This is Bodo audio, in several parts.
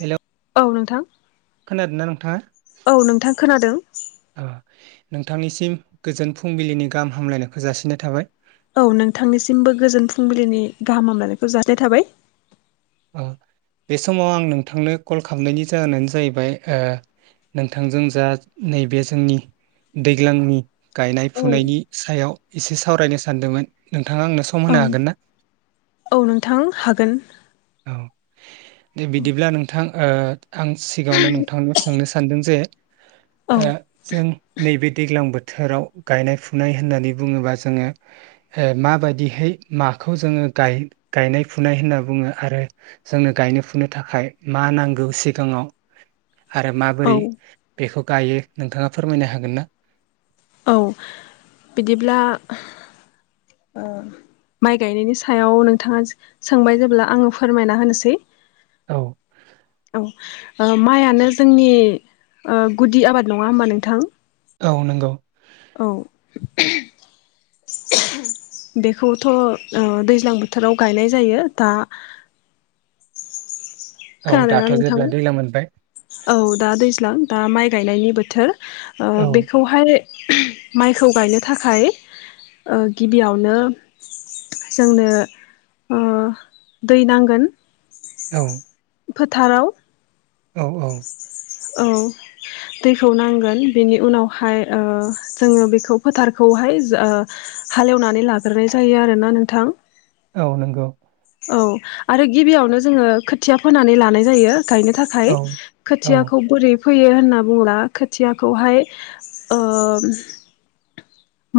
हेलौ औ नोंथां। खोनादों ना नोंथाङा औ नोंथां खोनादों अह नोंथांनिसिम गोजोन फुंबिलिनि गाहाम हामलायनायखौ जासिनाय थाबाय। औ नोंथांनिसिमबो गोजोन फुंबिलिनि गाहाम हामलानायखौ जासिनाय थाबाय। औ बे समाव आं नोंथांनो कल खालामनायनि जाहोनानो जाहैबाय ओ नोंथांजों जा नैबे जोंनि दैग्लांनि गायनाय औ फुनायनि सायाव। इसे सावरायनो सानदोमोन नों औ औ नोंथां हागोन। औ। दे बिदिब्ला नोंथां। ओ। आं सिगाङावनो नोंथांनाव सोंनो स सानदों जे। औ ओ जों नैबे दैग्लां बो थोराव गायनाय फुनाय होननानै बुङोबा जोङो हो माबादिहै माखौ जोङो गाय गायनाय फुनाय होनना बुङो। आरो जोंनो गायनो फुनो थाखाय मा नांगौ सिगाङाव। आरो औ माबोरै बेखौ गायो नोंथाङा फोरमायनो हागोन ना? औ बिदिब्ला ओ माइ गायनायनि सायाव नोंथाङा सोंबाय जेब्ला आङो फोरमायना होनोसै। औ औ। ओ माइआानो जोंनि गुदि आबाद नङा होमबा नोंथां? औ नंगौ। औ बेखौथ' ओ दैज्लां बोथोराव गायनाय जायो दा। औ खोनादो ना दाथ' नोंथां जेब्ला दैलां मोनबाय औ दा दैज्लां दा माइ गायनायनि बोथोर। ओ औ बेखौहाय माइखौ गायनो थाखाय ओ गिबियावनो जोंनो ओ दै नांगोन। औ। फोथाराव। औ औ। औ दैखौ नांगोन बेनि उनावहाय ओ जोङो बेखौ फोथारखौहाय जा ओ हालएवनानै लाग्रोनाय जायो आरोना नोंथां। औ नंगौ। औ आरो गिबियावनो जोङो खोथिया फोनानै लानाय जायो। गायनो थाखाय औ औ खोथियाखौ बोरै फोयो होनना बुङोला खोथियाखौहाय ओ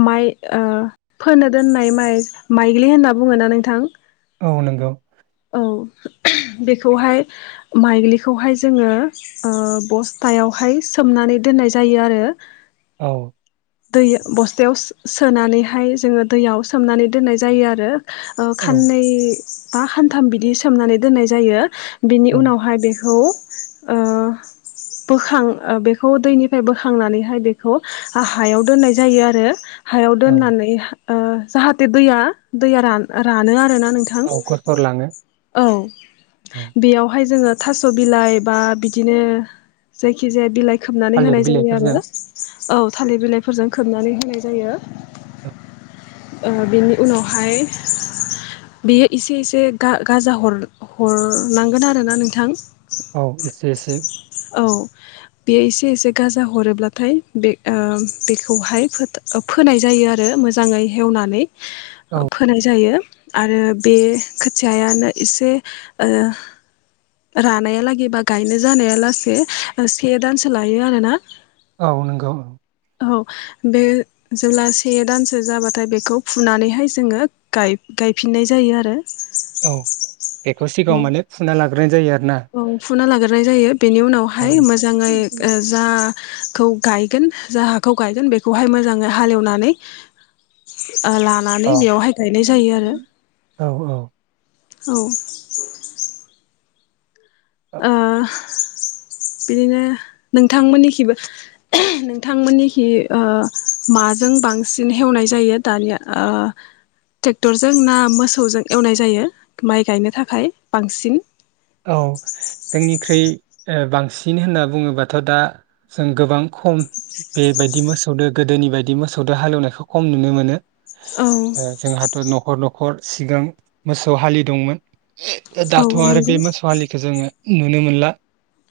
माइ ओ फोनो दोननाय माइ माइग्लि होनना बुङोना नोंथां। औ नंगौ। औ बेखौहाय माइग्लिखौहाय जोङो ओ बस्थायावहाय सोमनानै दोननाय जायो आरो। औ। दै बस्थायाव सो सोनानैहाय जोङो दैयाव सोमनानै दोननाय जायो आरो। ओ औ खाननै बा खानथाम बिदि सोमनानै दोननाय जायो। बिनि औ उनावहाय बेखौ। ओ बोखां ओ बेखौ दैनिफ्राय बोखांनानैहाय बेखौ। हायाव दोननाय जायो आरो हायाव औ दोननानै ओ जाहाथे दैया दैया रान रानो आरो ना नोंथां औ गसर लाङो औ औ बेयावहाय जोंङो थास' बिलाइ बा बिदिनो जायखि जाया बिलाइ खोबनानै थालिर होनाय जायो बिलाइफोरजों आरो औ थालिर बिलाइफोरजों खोबनानै होनाय जायो। औ [inaudible] ओ बिनि उनावहाय बियो इसे इसे गा-गाजा हर-हरनांगोन आरोना नोंथां। औ एसे एसे औ बेयो एसे एसे गाजा हरोब्लाथाय बे ओ बेखौहाय फोथ ओ फोनाय जायो आरो मोजाङै हेवनानै औ फोनाय जायो आरो बे खोथियायानो एसे ओ रानायालागै बा गायनो जानाया ला से दानसो लायो आरोना औ नंगौ औ बे जेब्ला से दानसो जाबाथाय बेखौ फुनानैहाय जोङो गाय-गायफिननाय जायो आरो औ बेखौ सिगाङाव औ माने फुना ला र जायो [unintelligible] औ फुना लागोरनाय जायो बेनि ओं, उनावहाय मोजाङै ओ जा खौ गायगोन जा हाखौ गायगोन बेखौहाय मोजाङै हालेवनानै ओ औ लानानै बेयावहाय गायनाय जायो आरो औ औ ओ बिदिनो नोंथांमोननिखिबो नोंथांमोननिखि ओ माजों बांसिन हेवनाय जायो दानिया ओ ट्रेक्टरजों ना मोसौजों एवनाय जायो माइ गायनो थाखाय बांसिन औ जोंनिख्रुइ बांसिन होनना बुङोबाथ' दा जों गोबां खम बेबायदि मोसौदो गोदोनि बायदि मोसौदो हालेवनायखौ खम नुनो मोनो। औ जोंहाथ' न' न'खर न'खर सिगां मोसौ हालि दंमोन द औ दतवो नंगौ बे म [unintelligible] [unintelligible] नुनो मोनला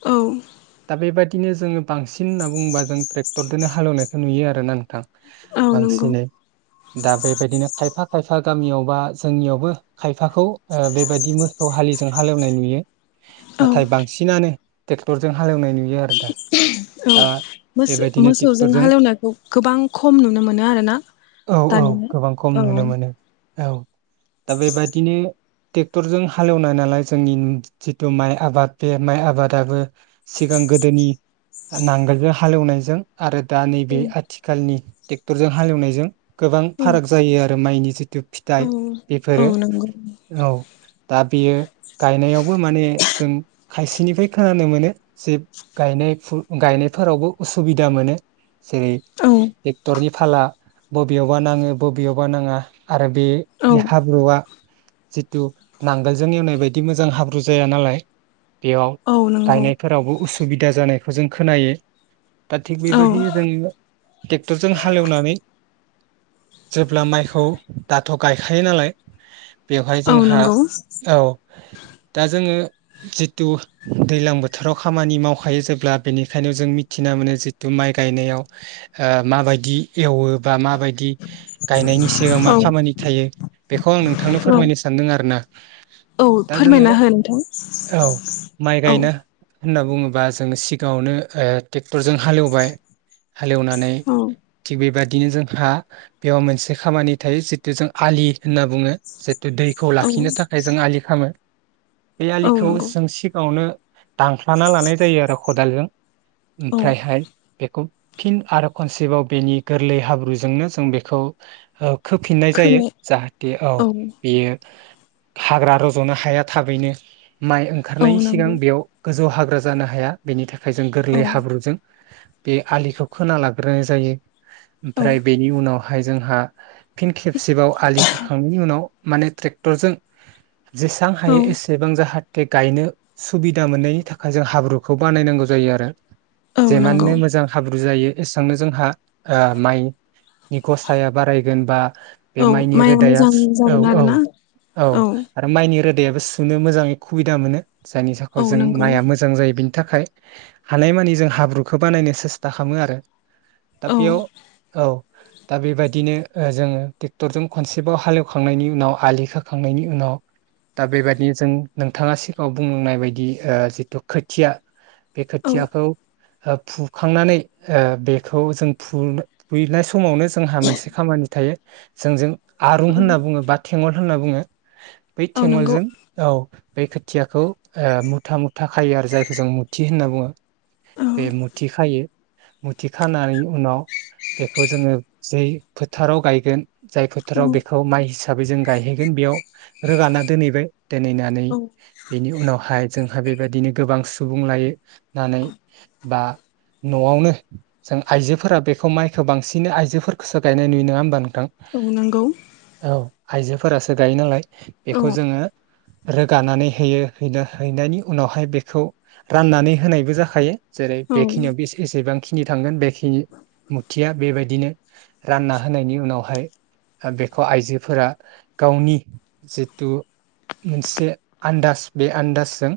औ दा बेबायदिनो जोङो बांसिन होनना बुंङोबा जों ट्रेक्टरखोनो हालेवनायसो नुयो आरोन ना नोंथां औ नंगौ बांसिनै दा बेबायदिनो खायफा खायफा बा गामियाव बा जोंनियावबो खायफाखौ ओ बेबायदि मोसौ हालिजों हालेवनाय नुयो। औ नाथाय बांसिनानो ट्रेक्टरजों हालेवनाय नुयो आरो दा। दा मोसो बेबायदिनो मोसौजों ट्रेक्टरजों हालेवनायखौ गोबां खम नुनो मोनो आरोना औ औ दानिया। गोबां खम औ नुनो मोनो औ दा बेबायादिनो ट्रेक्टरजों हालेवनाय नालाय जोंनि जिथु माइ आबाद बे माइ आबादाबो सिगां गोदोनि नांगोलजों हालेवनायजों आरो दा नैबे औ आथिखालनि ट्रेक्टरजों हालेवनायजों गोबां फाराग जायो आरो। माइनि जिथु फिथाइ औ औ बेफोरो नंगौ औ दा बेयो गायनायाव बो माने जों खायसेनिफ्राय खोनानो मोनो जे गायनाय गायनायफोरावबो उसुबिदा मोनो। जेरै औ टेक्टरनि फाला बबेयावबा नाङो बबेयावबा नाङा आरो बे औ हाब्रुआ जिथु नांगोलजों एवनाय बायदि मोजां हा ब्रुजाया नालाय बेयाव। औ नंगौ गायनायफोरावबो उसु सुबिदा जानायखौ जों खोनायो दा थिग औ बेबदिनो जोङो ट्रेक्टरजों हालेवनानै जेब्ला माइखौ दाथ' गायखायो नालाय बेवहाय औ जोंहा नंगौ औ दा जोङो जिथु दैज्लां बोथोराव खामानि मावखायो जेब्ला बेनिखायनो जों मिथिना मोनो जिथु माइ गायनायाव ओ माबायदि एवो बा माबायदि गायनायनि सिगां मा औ खामानि थायो। बेखौ आं नोंथांनो औ फोरमायनो सानदों आरो ना। औ फोरमायना हो? नोंथां औ माइ औ गायनो होनना बुङोबा जों सिगाङावनो ट्रेक्टरजों हालेवबाय। हालेवनानै औ थिग बेबा दिनो जोंहा बेयाव मोनसे खामानि थायो जिथु जों आलि होनना बुङो। दैखौ औ लाखिनो थाखाय जों आलि खामो। बे औ आलिखौ नंगौ जों सिगाङावनो दानख्लाना लानाय जायो आरो खदालजों। औ ओमफ्रायहाय बेखौ फिन आरो खनसेबाव बेनि गोरलै हाब्रुजोंनो जों बेखौ खोफिननाय जायो। खोना जाहाथे औ बियो हाग्रा रज'नो हाया थाबैनो। माइ औ ओंखारनायनि सिगां नंगौ बेयाव गोजौ हा ग्रा जानो हाया बेनि था खाय जों औ गोरलै हाब्रुजों बे आलिखौ खोना लाग्रोनाय जायो औ ओमफ्राय बेनि उनावहाय जोंहा फिन खेबसेबाव आलि खाखांनायनि उनाव माने ट्रेक्टरजों जेसेआ औ हायो एसेबां जाहाथे गायनो सुबिदा मोननायनि थाखाय जों हाब्रुखौ बानायनांगौ जायो आरो औ नंगौ जेमाननो मोजां हाब्रु जायो एसेबांनो जोंहा माइनि गसाया बारायगोन बा बे औ माइनि माइआ रोदाया मोजां औ जागोन औ आरोना औ आरो माइनि रोद सुनो मोजाङै सुबिदा मोनो। जायनि थाखाय औ जों नंगौ माइआ मोजां जायो बिनि थाखाय। हानायमानि जों हाब्रुखौ बानायनो सेस्था खालामो आरो। दा औ बेयाव औ दा बेबायदिनो ओ जोङो ट्रेक्टरजों खनसेबाव हालेवखांनायनि उनाव आलि खोखांनायनि उनाव दा बेबादि जों नोंथाङा सिगांङाव बुंनाय बायदि ओ जिथु खोथिया बे खोथियाखौ ओ फुखांनानै ओ बेखौ जों फु फुनाय समावनो जोंहा मोनसे खामानि थायो जोंजों आरुं औ होनना बुङो बा थेंङर होनना बुङो। औ नंगौ थेंङलजों औ बै खोथियाखौ ओ मुथा मुथा खायो आरो जायखौ जों मुथि होनना बुङो औ बे मुथि खायो मुथि खानानै उनाव बेखौ जोङो जै फोथाराव गायगोन जाय औ फोथाराव बेखौ माइ हिसाबै जों गायहैगोन बेयाव रोगाना दोनैबाय। दोनैनानै बेनि उनाव हाय जोंहा बेबायदिनो गोबां सुबुं लायो नानै बा न'आवनो जों आइजोफोरा बेखौ माइखो बांसिनै आइजोफोरखौसो गायनाय नुयो नङा होमबा नों थां औ नंगौ औ आयजोफोरासो गायो नालाय। औ बेखौ जोङो रोगानानै होयो है-हैनायनि उनावहाय बेखौ राननानै होनायबो जाखायो। जेरै औ बेखिनियाव बेस एसेबां। खिनि थांगोन बेखिनि मुथिया बेबायदिनो रानना होनायनि उनावहाय ओ बेखौ आइजोफोरा गावनि जि थु मोनसे आन्दाज बे आन्दाजजों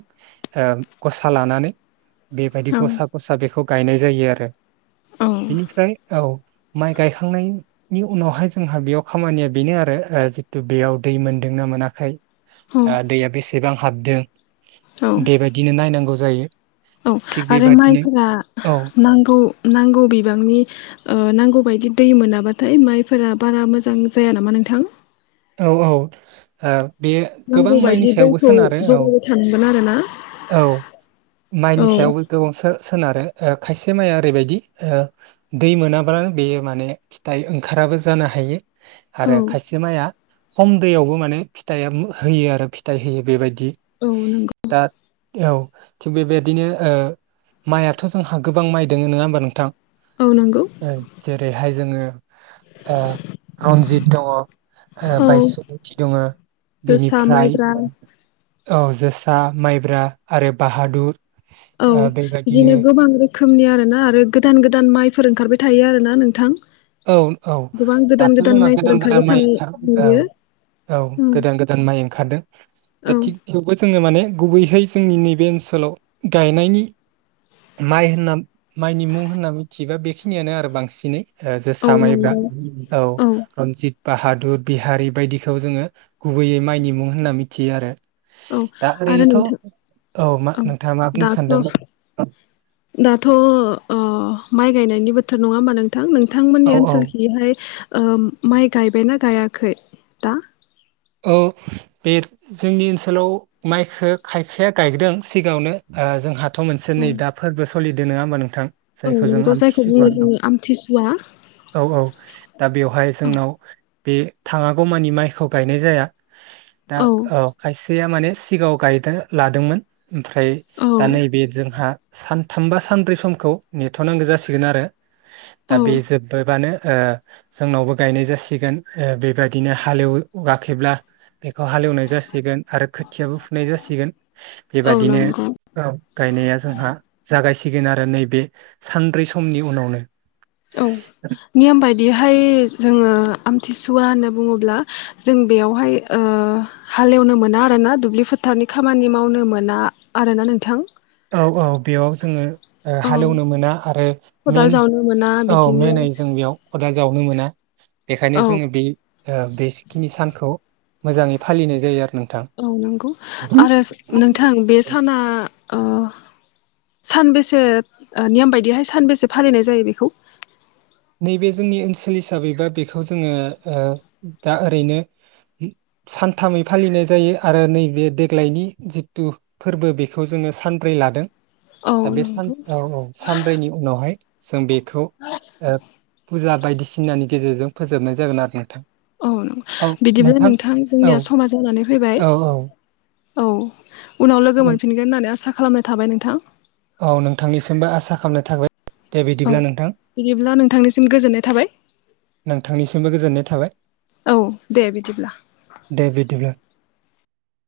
ओ गसा लानानै बेबायदि औ गसा गसा बेखौ गायनाय जायो आरो औ बेनिफ्राय औ माइ गायखांनायनि उनावहाय जोंहा बेयाव खामानिया बेनो आरो ओ जितु बेयाव दै मोनदोंना मोना खै औ ओ दैया बेसेबां हाबदो। बेबायदिनो नायनांगौ। जायो। औ थिग आरो बेबादिनो माइफोरा औ नांगौ नांगौ बिबांनि ओ नांगौ बायदि दै मोनाबा। थाय माइफोरा बारा मोजां जाया नामा नोंथां औ औ ओ बेयो गोबां नांगौ बायदि माइनि सायावबो दैखौ सोनारो औ जगायबाय थानांगोन आरोना औ औ माइनि सायावबो गोबां सो-सोनारो। ओ खायसे माइया ओरैबायदि ओ दै मोनाब्लानो बेयो माने फिथाइ ओंखाराबो जानो हायो। औ आरो खायसे माइआ खम दैयावबो माने फिथाइया होयो आरो फिथाइ होयो बेबाय दि औ नंगौ दा औ थिग बेबायदिनो ओ माइयाथ' जोंहा गोबां माइ दोङो नोङा होमबा नोंथां? औ नंगौ ओं जेरै हाय जोङो ओ रनजित दङ ओ औ बायसुमुथि दङो जोसा बेनिफ्राय माइब्रा औ जोसा माइब्रा आरो बाहादुर औ ओ बेबायदिनो बिदिनो गोबां रो खोमनि आरोना आरो गोदान गोदान माइफोर ओंखारबाय थायो आरोना नोंथां। औ औ गोबां गोदान दाथ' जोंहा माइफोर गोदान गोदान ओंखारबाय माइ थानाय ओंखार औ नुयो औ गोदान गोदान माइ ओंखारदों औ दा थिग थेवबो जोङो माने गुबैहाय जोंनि नैबे ओनसोलाव गायनायनि माइ होनना माइनि मुं होनना मिथियोबा बेखिनियानो आरो बांसिनै। ओ औ जोसा माइब्रा नंगौ औ रनजित बाहादुर बिहारि बायदिखौ जोङो गुबैयै माइनि मुं होनना मिथियो आरो। औ दा आरो ओरैनोथ' नोंथां मा औ नोंथाङा मा बुंनो सानदोंमोन दाथ' दाथ' ओ माइ गायनायनि बोथोर नङा होमबा नों थां नोंथांमोननि औ औ ओनसोलखिहाय ओ माइ गायबायना गायाखै दा? ओ बे जोंनि ओनसोलाव माइखो खायखाया गायदों सिगाङावनो ओ जोंहा थ' मोनसे औ नै दा फोरबो फालिदो नोङा होमबा नोंथां? औ जायखौ जों नंगौ जायखौ आमथिसुवा बुङो होनो जोङो आमथिसुवा औ औ दा बेवहाय औ जोंनाव बे थाङागौ मानि माइखौ गायनाय जाया। दा औ खायसेया माने सिगाङाव गायदो लादोंमोन ओमफ्राय औ दा नैबे जोंहा सानथाम बा सानब्रै समखौ नेथ'नांगौ जासिगोन आरो दा औ बे जोब्बायबानो ओ जोंनावबो गायनाय जासिगोन ओ बेबायदिनो हालेव वाखैब्ला बेखौ हालेवनाय जासिगोन आरो खोथियाबो फुनाय जासिगोन। औ बेबादिनो नंगौ औ। गायनाया जोंहा जागायसिगोन आरो नैबे सानब्रै समनि उनावनो। औ नियम बायदि फाय जोङो आमथिसुवा होनना बुङोब्ला जों बेयावहाय ओ हालेवनो मोना आरोना दुब्लि फोथारनि खामानि मावनो मोना आरोना नोंथां। औ औ बेयाव जोङो ओ औ हालेवनो मोना आरो खदाल मेन जावनो मोना औ बिदिनो मेनै जों बेयाव खदाल जावनो मोना। बेखायनो औ जोङो औ बे ओ बेजिखिनि सान खौ मोजाङै फालिनाय जायो आरो नों औ नोंगौ आरो नोंथां बे साना ओ सानबेसे ओ नियम बायदिहाय सानबेसे फालिनाय जायो बेखौ? नैबे जोंनि ओनसोल हिसाबैबा बेखौ जोङो ओ दा ओरैनो सानथामै फालिनाय जायो आरो नैबे देग्लायनि जिथु फोरबो बेखौ जोङो सानब्रै लादों। औ दा बे सान‌ नंगौ औ औ सानब्रैनि उनावहाय जों बेखौ ओ फुजा बायदिसिनानि गेजेरजों फोजोबनाय जागोन आरो नोंथां औ बिदिब्ला नोंथां औ जोंनिया समा जानानै फैबाय औ औ औ उनाव लोगो नों मोनफिनगोन होननानै आसा खालामनाय थाबाय नोंथां। औ नोंथांनिसिमबो आसा खालामनाय थाबाय दे औ बिदिब्ला नोंथां बिदिब्ला नोंथांनिसिम गोजोननाय थाबाय। नोंथांनिसिमबो गोजोननाय थाबाय औ दे बिदिब्ला। दे बिदिब्ला